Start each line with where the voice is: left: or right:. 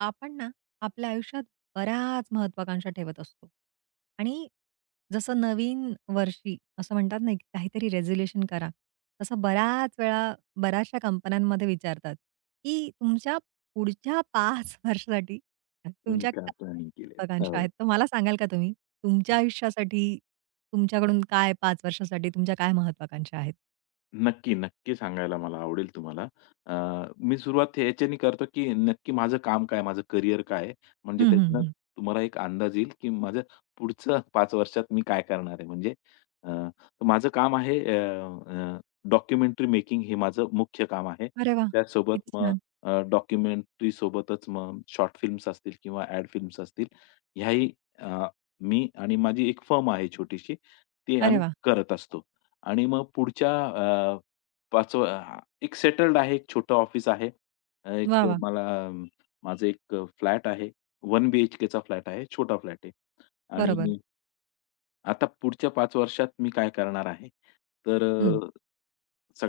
right: आपण ना आपल्या आयुष्यात बऱ्याच महत्वाकांक्षा ठेवत असतो. आणि जसं नवीन वर्षी असं म्हणतात ना की काहीतरी रेझोल्युशन करा, तसं बऱ्याच वेळा बऱ्याचशा कंपन्यांमध्ये विचारतात की तुमच्या पुढच्या 5 वर्षासाठी
left: तुम्ही
right: तुमच्या
left: का
right: काय
left: प्लॅनिंग केलेत.
right: महत्वाकांक्षा
left: हो.
right: आहेत. तर मला सांगाल का तुम्ही तुमच्या आयुष्यासाठी तुमच्याकडून काय 5 वर्षासाठी तुमच्या काय महत्वाकांक्षा आहेत?
left: नक्की, नक्की सांगायला मला आवडेल तुम्हाला. अ, मी सुरुवात याच्याने करतो, की नक्की माझं काम काय आहे? माझं करियर काय आहे? म्हणजे
right: हं, हं,
left: त्यातनं
right: हं.
left: तुम्हाला एक अंदाज येईल, की माझं पुढचं 5 वर्षात मी काय करणार आहे? अ, माझं काम आहे अ, अ, डॉक्युमेंटरी मेकिंग हे माझं मुख्य काम आहे.
right: अरे वा.
left: त्याचसोबत
right: किती
left: मग
right: छान.
left: डॉक्युमेंटरी सोबतच मग शॉर्ट फिल्म्स असतील किंवा ॲड फिल्म्स असतील, ह्याही अ, मी आणि माझी एक फर्म आहे छोटीशी, ती
right: अरे
left: आम्ही
right: वा.
left: करत असतो. आणि मग 5व्या एक सेटल्ड आहे, एक छोटं ऑफिस आहे. अ,
right: वा
left: एक
right: वा.
left: मला माझं एक फ्लॅट आहे. 1 बीएचकेचा फ्लॅट आहे. छोटा फ्लॅट आहे. आणि
right: बरोबर.
left: आता पुढच्या पाच वर्षात मी काय करणार आहे? तर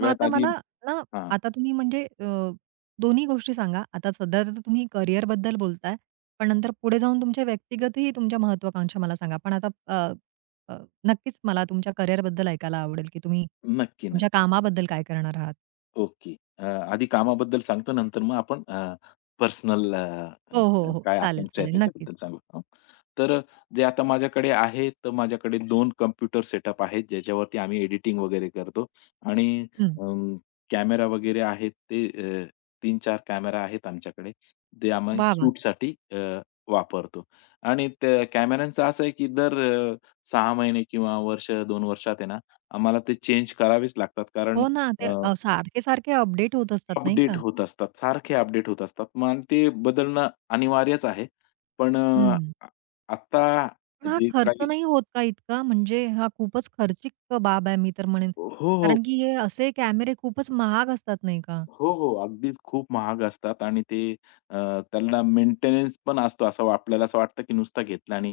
right: मग आता
left: आधी
right: मला ना
left: हां.
right: आता तुम्ही म्हणजे दोन्ही गोष्टी सांगा. आता सध्या तर तुम्ही करिअरबद्दल बोलताय, पण नंतर पुढे जाऊन तुमच्या व्यक्तिगतही तुमच्या महत्वाकांक्षा मला सांगा. पण आता अ, अ, नक्कीच मला तुमच्या करिअरबद्दल ऐकायला आवडेल, की तुम्ही
left: नक्की,
right: तुमच्या
left: नक्की.
right: कामाबद्दल काय करणार आहात?
left: ओके. अ, आधी कामाबद्दल सांगतो, नंतर मग आपण अ, पर्सनल अ, अ,
right: हो, हो, हो.
left: काय
right: चालेल,
left: आकांक्षा आहे
right: चालेल. नक्कीच.
left: त्याच्याबद्दल सांगू. हं. तर जे आता माझ्याकडे आहे, तर माझ्याकडे 2 कॉम्प्युटर सेटअप आहेत, ज्याच्यावरती आम्ही एडिटिंग वगैरे करतो आणि
right: हं.
left: अं, कॅमेरा वगैरे आहेत ते अ, 3-4 कॅमेरा आहेत आमच्याकडे. ते आम्ही
right: वाह, वाह!
left: शूटसाठी वापरतो आणि त्या कॅमेऱ्यांचं असं आहे, की दर अ, 6 महिने किंवा वर्ष, 2 वर्षात आहे ना, आम्हाला ते चेंज करावेच लागतात कारण
right: हो ना, ते
left: अ
right: सारखे-सारखे अपडेट होत असतात नाही
left: अपडेट
right: का?
left: होत असतात, सारखे अपडेट होत असतात. मग आणि ते बदलणं अनिवार्यच आहे. पण अ,
right: हं.
left: आ आत्ता
right: पण हा
left: जे
right: खर्च
left: काही
right: नाही होत का इतका? म्हणजे हा खूपच खर्चिक बाब आहे मी तर म्हणेन.
left: हो, हो.
right: कारण की हे असे कॅमेरे खूपच महाग असतात नाही का?
left: हो, हो. अगदीच खूप महाग असतात आणि ते अ, त्यांना मेंटेनन्स पण असतो. असं आपल्याला असं वाटतं, की नुसता घेतला आणि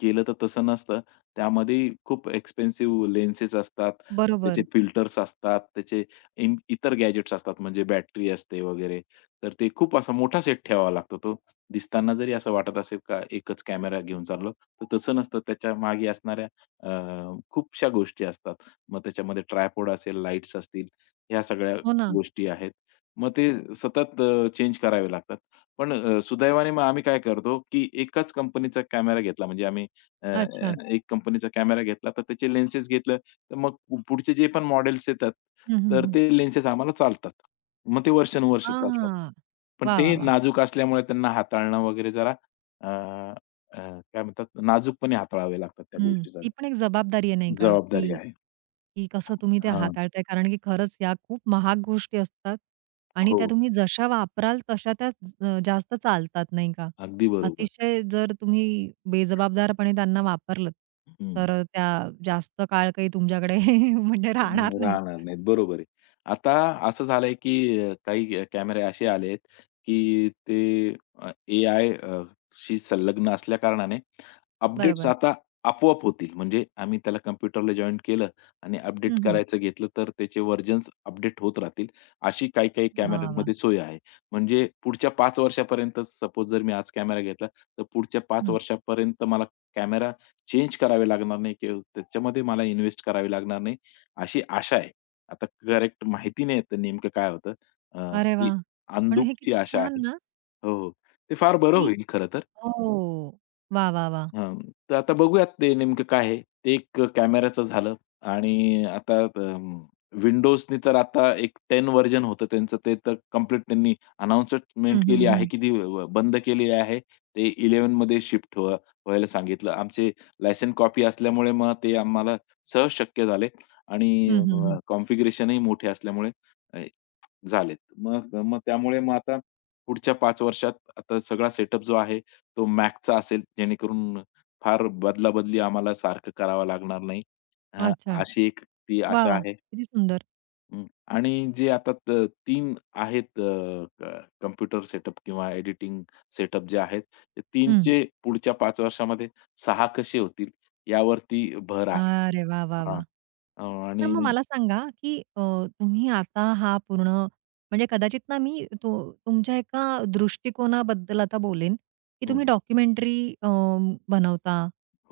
left: केलं तर तसं नसतं. त्यामध्ये खूप एक्सपेन्सिव्ह लेन्सेस असतात, त्याचे
right: बरोबर.
left: फिल्टर्स असतात, त्याचे इन इतर गॅजेट्स असतात म्हणजे बॅटरी असते वगैरे. तर ते खूप असा मोठा सेट ठेवावा लागतो तो. दिसताना जरी असं वाटत असेल का एकच कॅमेरा घेऊन चाललो, तर तसं नसतं. त्याच्या मागे असणाऱ्या खूपशा गोष्टी असतात. मग त्याच्यामध्ये ट्रायपॉड असेल, लाईट्स असतील, ह्या सगळ्या
right: हो ना.
left: गोष्टी आहेत. मग ते सतत चेंज करावे लागतात. पण सुदैवाने मग आम्ही काय करतो, की एकाच कंपनीचा कॅमेरा घेतला म्हणजे आम्ही अ, अ,
right: अच्छा.
left: एक कंपनीचा कॅमेरा घेतला, तर त्याचे लेन्सेस घेतलं, तर मग पुढचे जे पण मॉडेल्स येतात,
right: हं, हं,
left: तर
right: हं.
left: ते लेन्सेस आम्हाला चालतात. मग ते वर्षानुवर्ष चालतात.
right: हां.
left: पण
right: वाह, वाह,
left: ते
right: वाह!
left: नाजूक असल्यामुळे त्यांना हाताळणं वगैरे जरा अ, अ, काय म्हणतात नाजूकपणे हाताळावे लागतात त्या
right: हं.
left: गोष्टी जरा.
right: ती पण एक जबाबदारी आहे नाही का,
left: जबाबदारी
right: की
left: आहे.
right: की कसं तुम्ही ते
left: हां.
right: हाताळताय कारण की खरंच या खूप महाग गोष्टी असतात आणि
left: हो.
right: त्या तुम्ही जशा वापराल तशा त्या जास्त चालतात नाही का.
left: अगदी बरोबर.
right: अतिशय जर तुम्ही बेजबाबदारपणे त्यांना वापरलंत,
left: हं.
right: तर त्या जास्त काळ काही तुमच्याकडे म्हणजे राहणार नाहीत.
left: राहणार नाहीत. बरोबर आहे. आता असं झालंय, की काही कॅमेरे असे आलेत, की ते एआय शी संलग्न असल्या कारणाने अपडेट्स
right: बरोबर.
left: आता आपोआप होतील. म्हणजे आम्ही त्याला कॉम्प्युटरला जॉइन केलं आणि अपडेट
right: हं, हं.
left: करायचं घेतलं, तर त्याचे व्हर्जन्स अपडेट होत राहतील. अशी काही-काही
right: वाह! वाह!
left: कॅमेऱ्यांमध्ये सोय आहे. म्हणजे पुढच्या 5 वर्षापर्यंत सपोज जर मी आज कॅमेरा घेतला, तर पुढच्या 5
right: हं.
left: वर्षापर्यंत मला कॅमेरा चेंज करावे लागणार नाही किंवा त्याच्यामध्ये मला इन्व्हेस्ट करावी लागणार नाही. अशी आशा आहे. आता करेक्ट माहिती नाही आहे नेमकं काय होतं. अ,
right: अरे
left: ही
right: वाह! पण हे
left: अंदुकची
right: किती
left: आशा आहे.
right: छान ना,
left: हो, हो. ते फार बरं
right: की
left: होईल खरं तर.
right: हो. वाह! वाह! वाह!
left: हां, तर आता बघूयात ते नेमकं काय आहे. ते एक कॅमेराचं झालं आणि आता Windowsनी तर आता एक 10 व्हर्जन होतं त्यांचं. ते तर कंप्लीट त्यांनी अनाउन्समेंट
right: हं, हं,
left: केली आहे,
right: हं.
left: की ती व बंद केली आहे. ते 11 मध्ये शिफ्ट व्हा व्हायला सांगितलं. आमचे लायसन कॉपी असल्यामुळे मग ते आम्हाला सहज शक्य झाले आणि
right: हं, हं, हं.
left: कॉन्फिगरेशनही मोठे असल्यामुळे झालेत. मग मग त्यामुळे मग आता पुढच्या पाच वर्षात आता सगळा सेटअप जो आहे तो Macचा असेल, जेणेकरून फार बदलाबदली आम्हाला सारखं करावं लागणार नाही. अ,
right: अच्छा.
left: अशी एक ती
right: वाह!
left: आशा
right: वाह!
left: आहे.
right: किती सुंदर.
left: हं. आणि जे आता 3 आहेत अ, क कॉम्प्युटर सेटअप किंवा एडिटिंग सेटअप जे आहेत, ते 3
right: हं.
left: पुढच्या 5 वर्षामध्ये 6 कसे होतील यावरती भर आहे.
right: अरे वाह, वाह,
left: हां.
right: वाह!
left: अ,
right: पण
left: आणि
right: मग मला सांगा, की तुम्ही आता हा पूर्ण म्हणजे कदाचित ना मी तु तुमच्या एका दृष्टिकोनाबद्दल आता बोलेन, की
left: हं.
right: तुम्ही डॉक्युमेंटरी अ, बनवता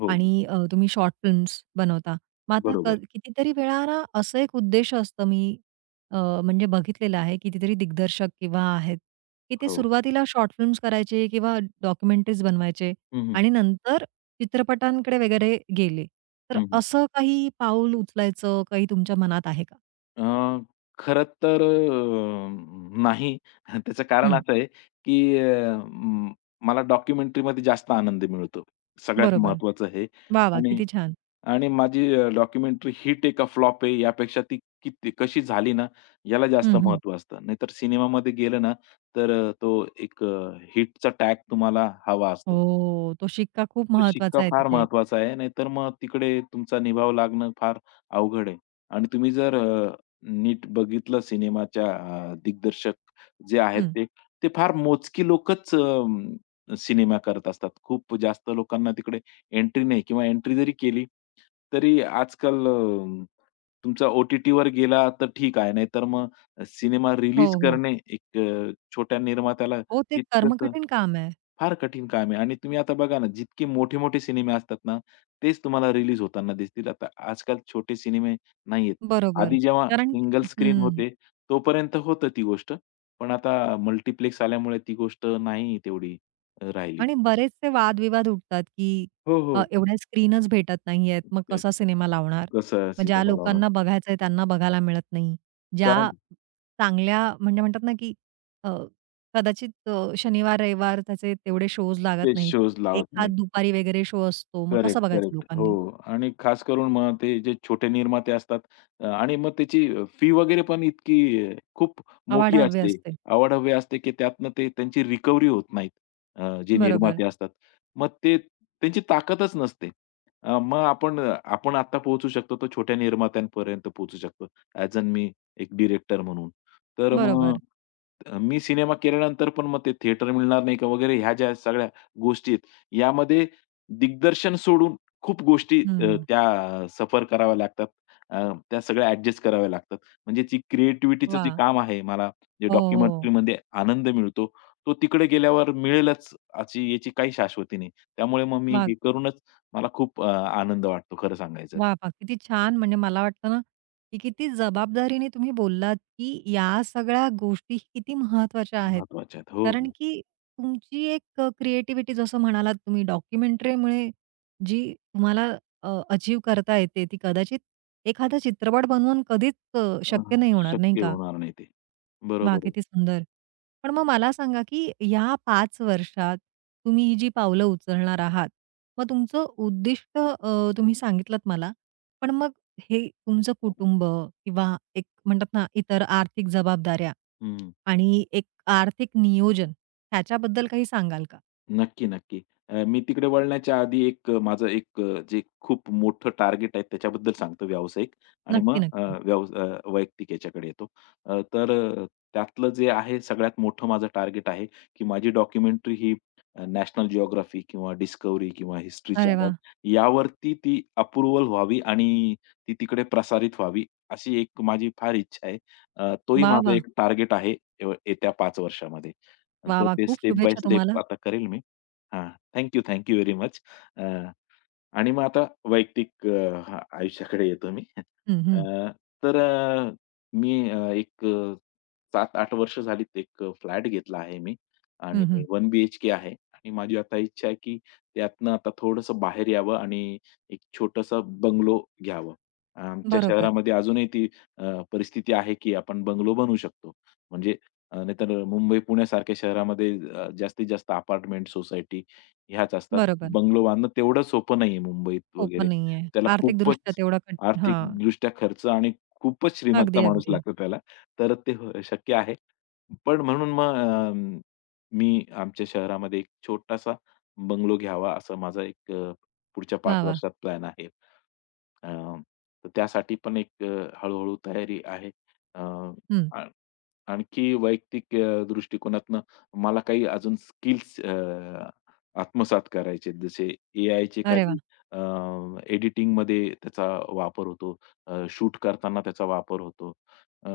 left: हो, हो,
right: आणि तुम्ही शॉर्ट फिल्म्स बनवता. मग आता
left: बरोबर.
right: कितीतरी वेळा ना असं एक उद्देश असतं अ, म्हणजे बघितलेलं आहे कितीतरी दिग्दर्शक किंवा आहेत, की ते
left: हो.
right: सुरुवातीला शॉर्ट फिल्म्स करायचे किंवा डॉक्युमेंटरीज बनवायचे
left: हं, हं.
right: आणि नंतर चित्रपटांकडे वगैरे गेले. तर
left: हं, हं.
right: असं काही पाऊल उचलायचं काही तुमच्या मनात आहे का?
left: अ, खरं तर नाही. त्याचं कारण
right: हं,
left: असं आहे, की अ, म मला डॉक्युमेंटरीमध्ये जास्त आनंद मिळतो. सगळ्यात
right: बरोबर.
left: महत्वाचं हे
right: वाह! वाह!
left: आणि
right: किती छान.
left: आणि माझी डॉक्युमेंटरी हिट आहे का फ्लॉप आहे यापेक्षा ती किती कशी झाली ना, याला जास्त
right: हं, हं.
left: महत्व असतं. नाहीतर सिनेमामध्ये गेलं ना, तर तो एक हिटचा टॅग तुम्हाला हवा असतो.
right: हो, तो शिक्का खूप
left: तो शिक्का
right: महत्वाचा आहे
left: फार
right: तिथे.
left: महत्वाचा आहे. नाहीतर मग तिकडे तुमचा निभाव लागणं फार अवघड आहे. आणि तुम्ही जर नीट बघितलं सिनेमाच्या दिग्दर्शक जे आहेत
right: हं.
left: ते, ते फार मोजकी लोकच सिनेमा करत असतात. खूप जास्त लोकांना तिकडे एंट्री नाही किंवा एंट्री जरी केली, तरी आजकाल तुमचा ओ-टी-टीवर गेला तर ठीक आहे. नाहीतर मग सिनेमा
right: हो,
left: रिलीज
right: हो.
left: करणे एक अ, छोट्या निर्मात्याला
right: हो, ते
left: तितकंसं
right: कर्मकठीण काम आहे.
left: फार कठीण काम आहे आणि तुम्ही आता बघा ना, जितके मोठे-मोठे सिनेमे असतात ना, तेच तुम्हाला रिलीज होताना दिसतील. आता आजकाल छोटे सिनेमे नाहीयेत.
right: बरोबर.
left: आधी जेव्हा
right: कारण की
left: सिंगल स्क्रीन
right: हं.
left: होते, तोपर्यंत होतं ती गोष्ट. पण आता मल्टिप्लेक्स आल्यामुळे ती गोष्ट नाही तेवढी राहिली.
right: आणि बरेचसे वादविवाद उठतात, की
left: हो, हो.
right: एवढ्या स्क्रीनच भेटत नाहीयेत, मग
left: अ,
right: कसा सिनेमा लावणार?
left: कसं
right: मग ज्या
left: सिनेमा लावणं.
right: लोकांना बघायचंय त्यांना बघायला मिळत नाही. ज्या
left: कारण
right: चांगल्या म्हणजे म्हणतात ना, की अ, कदाचित शनिवार, रविवार त्याचे तेवढे शोज
left: ते
right: लागत नाहीत.
left: शोज लावत
right: एखाद
left: नाही.
right: दुपारी वगैरे शो असतो. मग
left: करेक्ट,
right: कसं बघायचं
left: करेक्ट. हो
right: लोकांनी?
left: आणि खास करून मग ते जे छोटे निर्माते असतात आणि मग त्याची फी वगैरे पण इतकी खूप मोठी
right: आवाढव्य
left: असते,
right: असते.
left: अवाढव्य असते, की त्यातनं ते त्यांची रिकव्हरी होत नाहीत. जे
right: बरोबर,
left: निर्माते असतात. मग ते त्यांची ताकदच नसते. अ, मग आपण आपण आता पोहोचू शकतो तर छोट्या निर्मात्यांपर्यंत पोहोचू शकतो. ॲज अन एक डिरेक्टर म्हणून. तर मग
right: बरोबर.
left: मी सिनेमा केल्यानंतर पण मग ते थिएटर मिळणार नाही का वगैरे ह्या ज्या सगळ्या गोष्टी आहेत, यामध्ये दिग्दर्शन सोडून खूप गोष्टी
right: हं.
left: त्या सफर कराव्या लागतात. अ, त्या सगळ्या ॲडजस्ट कराव्या लागतात. म्हणजे ती क्रिएटिव्हिटीचं जे
right: वाह!
left: काम आहे मला जे
right: हो, हो.
left: डॉक्युमेंटरीमध्ये आनंद मिळतो, तो तिकडे गेल्यावर मिळेलच अशी याची काही शाश्वती नाही. त्यामुळे मग मी
right: वाह!
left: हे करूनच मला खूप आनंद वाटतो खरं सांगायचं तर.
right: वाह! वाह! किती छान. म्हणजे मला वाटतं ना, की किती जबाबदारीने तुम्ही बोललात, की या सगळ्या गोष्टी किती महत्त्वाच्या आहेत.
left: महत्वाच्या आहेत. हो,
right: कारण
left: हो.
right: की तुमची एक क्रिएटिव्हिटी जसं म्हणालात तुम्ही डॉक्युमेंटरीमुळे जी तुम्हाला अचीव करता येते, ती कदाचित एखादा चित्रपट बनवून कधीच
left: अ,
right: शक्य नाही होणार, नाही
left: शक्य
right: का?
left: होणार नाही ते.
right: वा
left: बरोबर आहे.
right: किती सुंदर. पण मग मला सांगा, की या 5 वर्षात तुम्ही ही जी पावलं उचलणार आहात, मग तुमचं उद्दिष्ट तुम्ही सांगितलत मला. पण मग हे तुमचं कुटुंब किंवा एक म्हणतात ना, इतर आर्थिक जबाबदाऱ्या
left: हं.
right: आणि एक आर्थिक नियोजन ह्याच्याबद्दल काही सांगाल का?
left: नक्की, नक्की. अ, मी तिकडे वळण्याच्या आधी एक अ, माझं एक अ, जे खूप मोठं टार्गेट आहे त्याच्याबद्दल सांगतो व्यावसायिक आणि मग
right: नक्की,
left: अ,
right: नक्की.
left: व्यव अ, वैयक्तिक याच्याकडे येतो. तर त्यातलं जे आहे सगळ्यात मोठं माझं टार्गेट आहे, की माझी डॉक्युमेंटरी ही नॅशनल जिओग्राफी किंवा डिस्कव्हरी किंवा हिस्ट्री
right: अरे
left: चॅनल
right: वाह!
left: यावरती ती अप्रूव्हल व्हावी आणि ती तिकडे प्रसारित व्हावी, अशी एक माझी फार इच्छा आहे. तोही
right: वाह,
left: माझा
right: वाह!
left: एक टार्गेट आहे, येत्या 5 वर्षामध्ये. आणि
right: वाह,
left: तर
right: वाह!
left: ते
right: खूप
left: स्टेप बाय
right: शुभेच्छा
left: स्टेप
right: तुम्हाला.
left: आता करेल मी. हां. Thank you, thank you very much. आणि मग आता वैयक्तिक हा आयुष्याकडे येतो मी.
right: हं,
left: अ,
right: हं.
left: तर मी एक 7-8 वर्ष झालीत एक फ्लॅट घेतला आहे मी आणि
right: हं, हं.
left: 1 के आहे आणि माझी आता इच्छा आहे की त्यातनं आता थोडंसं बाहेर यावं आणि एक छोटंसं बंगलो घ्यावं. आमच्या
right: बरोबर,
left: शहरामध्ये अजूनही ती परिस्थिती आहे की आपण बंगलो बनवू शकतो. म्हणजे नाहीतर मुंबई, पुण्यासारख्या शहरामध्ये जास्तीत जास्त अपार्टमेंट सोसायटी ह्याच असतात.
right: बरोबर.
left: बंगलो बांधणं तेवढं सोपं नाहीये मुंबईत
right: सोपं
left: वगैरे.
right: नाहीये.
left: त्याला
right: आर्थिकदृष्ट्या
left: खूपच
right: तेवढं कट हां.
left: आर्थिकदृष्ट्या खर्च आणि खूपच श्रीमंत
right: अगदी,
left: माणूस
right: अगदी.
left: लागतो त्याला. तर ते हो शक्य आहे. पण म्हणून मग मी आमच्या शहरामध्ये एक छोटासा बंगलो घ्यावा असा माझा एक पुढच्या 5
right: वाह, वाह!
left: वर्षात प्लॅन आहे. अ, तर त्यासाठी पण एक हळू तयारी आहे. अ,
right: हं.
left: आ आणखी वैयक्तिक दृष्टिकोनातनं मला काही अजून स्किल्स आत्मसात करायचे. जसे एआयचे
right: अरे
left: काही
right: वाह!
left: अ, एडिटिंगमध्ये त्याचा वापर होतो. शूट करताना त्याचा वापर होतो. अ,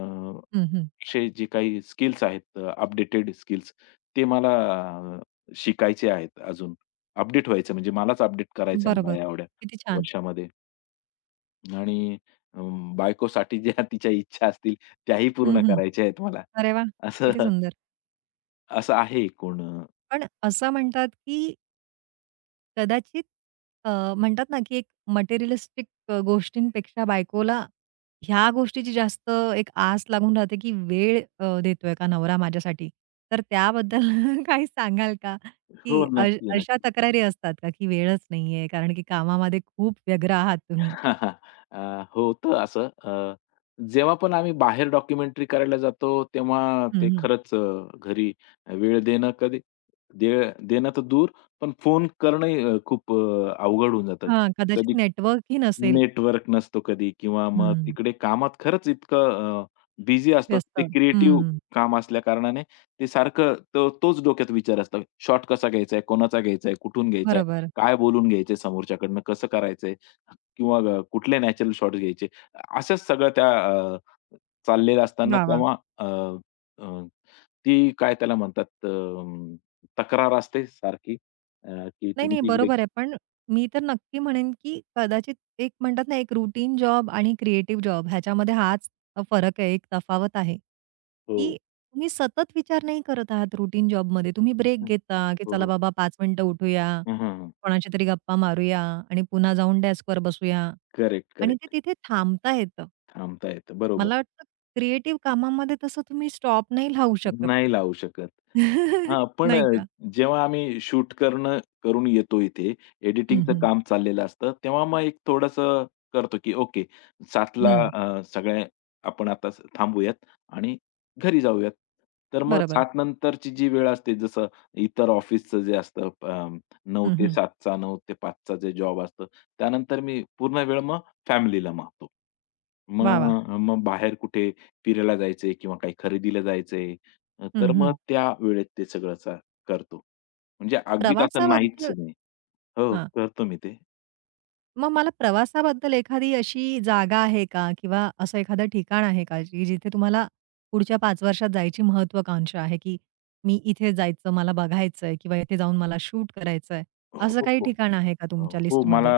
right: हं, हं.
left: असे जे काही स्किल्स आहेत, अपडेटेड स्किल्स ते मला अ, शिकायचे आहेत अजून. अपडेट व्हायचं म्हणजे मलाच अपडेट करायचं आहे मला
right: बरोबर.
left: या एवढ्या
right: किती छान.
left: वर्षामध्ये आणि अ, बायकोसाठी ज्या तिच्या इच्छा असतील त्याही
right: हं,
left: पूर्ण
right: हं.
left: करायच्या आहेत मला.
right: अरे वाह!
left: असं
right: किती सुंदर.
left: असं आहे एकूण.
right: पण असं म्हणतात, की कदाचित अ, म्हणतात ना, की एक मटेरिअलिस्टिक गोष्टींपेक्षा बायकोला ह्या गोष्टीची जास्त एक आस लागून राहते, की वेळ देतोय का नवरा माझ्यासाठी? तर त्याबद्दल काही सांगाल का?
left: हो,
right: की अ
left: नक्की,
right: अशा
left: नक्की.
right: तक्रारी असतात का, की वेळच नाहीये कारण की कामामध्ये खूप व्यग्र आहात तुम्ही?
left: अ, होतं असं. जेव्हा पण आम्ही बाहेर डॉक्युमेंटरी करायला जातो, तेव्हा
right: हं,
left: ते
right: हं.
left: खरंच घरी वेळ देणं कधी दे देणं तर दूर, पण फोन करणंही खूप अवघड होऊन जातं.
right: हां,
left: कधी
right: कदाचित नेटवर्कही नसेल.
left: नेटवर्क नसतो कधी किंवा मग
right: हं.
left: तिकडे कामात खरंच इतकं बिझी असतो.
right: व्यस्त.
left: ते क्रिएटिव्ह
right: हं.
left: काम असल्या कारणाने ते सारखं तोच डोक्यात विचार असतो. शॉट कसा घ्यायचा आहे? कोणाचा घ्यायचा आहे? कुठून घ्यायचा आहे?
right: बरोबर.
left: काय बोलून घ्यायचंय समोरच्याकडनं? कसं करायचंय? किंवा कुठले नॅचरल शॉट्स घ्यायचे. असंच सगळं त्या अ, चाललेलं असताना
right: वाह! वाह!
left: तेव्हा अ, अ, ती काय त्याला म्हणतात तक्रार असते सारखी अ, की
right: नाही,
left: तुम्ही
right: नाही,
left: तिकडे
right: बरोबर आहे. पण मी तर नक्की म्हणेन, की कदाचित एक म्हणतात ना, एक रूटीन जॉब आणि क्रिएटिव्ह जॉब ह्याच्यामध्ये हाच फरक आहे, एक तफावत आहे,
left: हो.
right: की तुम्ही सतत विचार नाही करत आहात रूटीन जॉबमध्ये. तुम्ही ब्रेक
left: हं,
right: घेता, की
left: हो,
right: चला
left: हो.
right: बाबा 5 मिनिटं उठूया,
left: हं, हं, हं.
right: कोणाशी तरी गप्पा मारूया आणि पुन्हा जाऊन डेस्कवर बसूया
left: करेक्ट,
right: आणि ते
left: करेक्ट.
right: तिथे थांबता येतं.
left: थांबता येतं. बरोबर.
right: मला वाटतं क्रिएटिव्ह कामामध्ये तसं तुम्ही स्टॉप नाही लावू शकत.
left: नाही लावू शकत. हां, पण
right: नाही
left: अ,
right: का?
left: जेव्हा आम्ही शूट करणं करून येतो इथे,
right: हं,
left: एडिटिंगचं
right: हं.
left: काम चाललेलं असतं, तेव्हा मग एक थोडंसं करतो, की ओके 7:00ला
right: हं,
left: सगळे आपण आता थांबूयात आणि घरी जाऊयात. तर मग
right: बरोबर.
left: 7 नंतरची जी वेळ असते, जसं इतर ऑफिसचं जे असतं 9
right: हं,
left: ते
right: हं.
left: 7 चा, ते 5 जे जॉब असतं, त्यानंतर मी पूर्ण वेळ मग फॅमिलीला मागतो.
right: वाह, वाह!
left: मग मग बाहेर कुठे फिरायला जायचंय किंवा काही खरेदीला जायचंय तर
right: हं,
left: मग
right: हं.
left: त्या वेळेत ते सगळं करतो. म्हणजे अगदीच असं नाहीच
right: प्रवासाबद्दल
left: नाही. हो,
right: हां.
left: करतो मी ते.
right: मग मला प्रवासाबद्दल एखादी अशी जागा आहे का किंवा असं एखादं ठिकाण आहे का जी जिथे तुम्हाला पुढच्या 5 वर्षात जायची महत्त्वाकांक्षा आहे, की मी इथे जायचं, मला बघायचंय किंवा इथे जाऊन मला शूट करायचंय. असं
left: हो,
right: काही
left: हो.
right: ठिकाण आहे का
left: अ,
right: तुमच्या
left: हो मला
right: लिस्टमध्ये?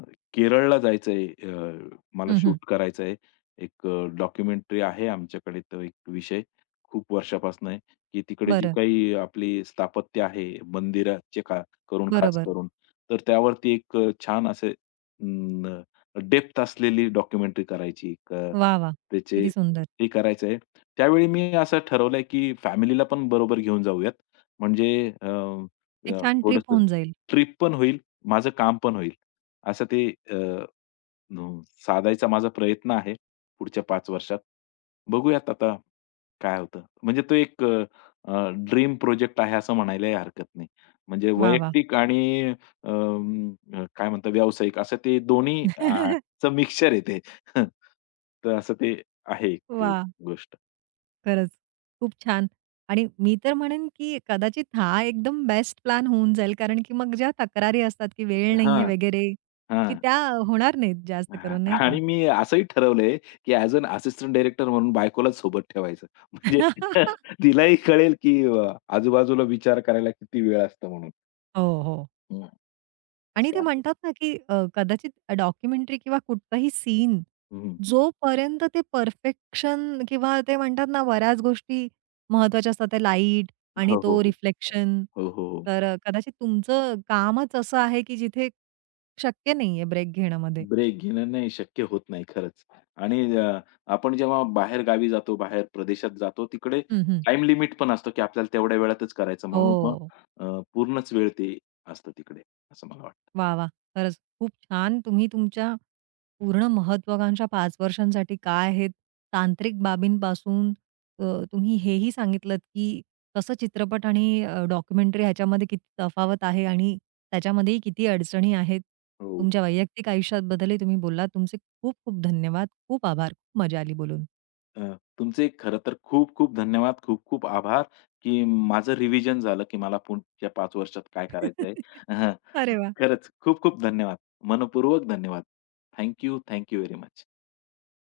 left: अ, केरळला जायचंय. मला
right: हं, हं.
left: शूट करायचंय. एक डॉक्युमेंटरी आहे आमच्याकडे तो एक विषय खूप वर्षापासून आहे, की तिकडे जी
right: बरं.
left: काही आपली स्थापत्य आहे मंदिराचे खा करून खास
right: बरोबर.
left: करून, तर त्यावरती एक छान असे अं, डेप्थ असलेली डॉक्युमेंटरी करायची एक अ,
right: वाह, वाह!
left: त्याचे
right: किती सुंदर.
left: ते करायचं आहे. त्यावेळी मी असं ठरवलंय, की फॅमिलीला पण बरोबर घेऊन जाऊयात. म्हणजे अ,
right: एक
left: अ,
right: छान ट्रिप
left: थोडंसं
right: होऊन जाईल.
left: ट्रिप पण होईल. माझं काम पण होईल. असं ते अ, न साधायचा माझा प्रयत्न आहे पुढच्या पाच वर्षात. बघूयात आता काय होतं. म्हणजे तो एक ड्रीम प्रोजेक्ट आहे असं म्हणायलाही हरकत नाही. म्हणजे
right: वाह, वाह!
left: वैयक्तिक आणि काय म्हणतात व्यावसायिक असं ते दोन्ही
right: वाह!
left: चं मिक्सचर आहे ते. तर असं ते आहे एक गोष्ट.
right: खरंच, खूप छान. आणि मी तर म्हणेन, की कदाचित हा एकदम बेस्ट प्लॅन होऊन जाईल. कारण की मग ज्या तक्रारी असतात, की वेळ
left: हां,
right: नाहीये वगैरे, की
left: हां.
right: त्या होणार नाहीत जास्त
left: हां,
right: करून नाही का?
left: आणि मी असंही ठरवलंय, की ॲज अन असिस्टंट डायरेक्टर म्हणून बायकोलाच सोबत ठेवायचं. म्हणजे तिलाही कळेल, की आजूबाजूला विचार करायला किती वेळ असतो म्हणून.
right: हो, हो.
left: हं.
right: आणि ते
left: असं आहे.
right: म्हणतात ना, की कदाचित डॉक्युमेंटरी किंवा कुठचाही सीन
left: हं.
right: जोपर्यंत ते परफेक्शन किंवा ते म्हणतात ना, बऱ्याच गोष्टी महत्त्वाच्या असतात. ते लाईट आणि
left: हो, हो,
right: तो
left: हो.
right: रिफ्लेक्शन.
left: हो, हो, हो.
right: तर कदाचित तुमचं कामच असं आहे, की जिथे शक्य नाहीये ब्रेक घेण्यामध्ये.
left: ब्रेक घेणं नाही शक्य होत नाही खरंच. आणि आपण जेव्हा बाहेर गावी जातो, बाहेर प्रदेशात जातो, तिकडे
right: हं, हं.
left: टाईम लिमिट पण असतो, की आपल्याला तेवढ्या वेळातच करायचं म्हणून मग
right: हो.
left: अ, पूर्णच वेळ ते असतं तिकडे, असं मला वाटतं.
right: वाह, वाह! खरंच खूप छान तुम्ही तुमच्या पूर्ण महत्वाकांक्षा 5 वर्षांसाठी काय आहेत? तांत्रिक बाबींपासून अ, तुम्ही हेही सांगितलत, की कसं चित्रपट आणि डॉक्युमेंटरी ह्याच्यामध्ये किती तफावत आहे आणि त्याच्यामध्येही किती अडचणी आहेत.
left: हो.
right: तुमच्या वैयक्तिक आयुष्याबद्दलही तुम्ही बोललात. तुमचे खूप खूप धन्यवाद. खूप आभार. खूप मजा आली बोलून.
left: अ, तुमचे खरं तर खूप-खूप धन्यवाद, खूप-खूप आभार, की माझं रिव्हिजन झालं, की मला पुढच्या 5 वर्षात काय करायचंय. हं,
right: अरे वाह!
left: खरंच खूप-खूप धन्यवाद. मनःपूर्वक धन्यवाद. Thank you, thank you very much.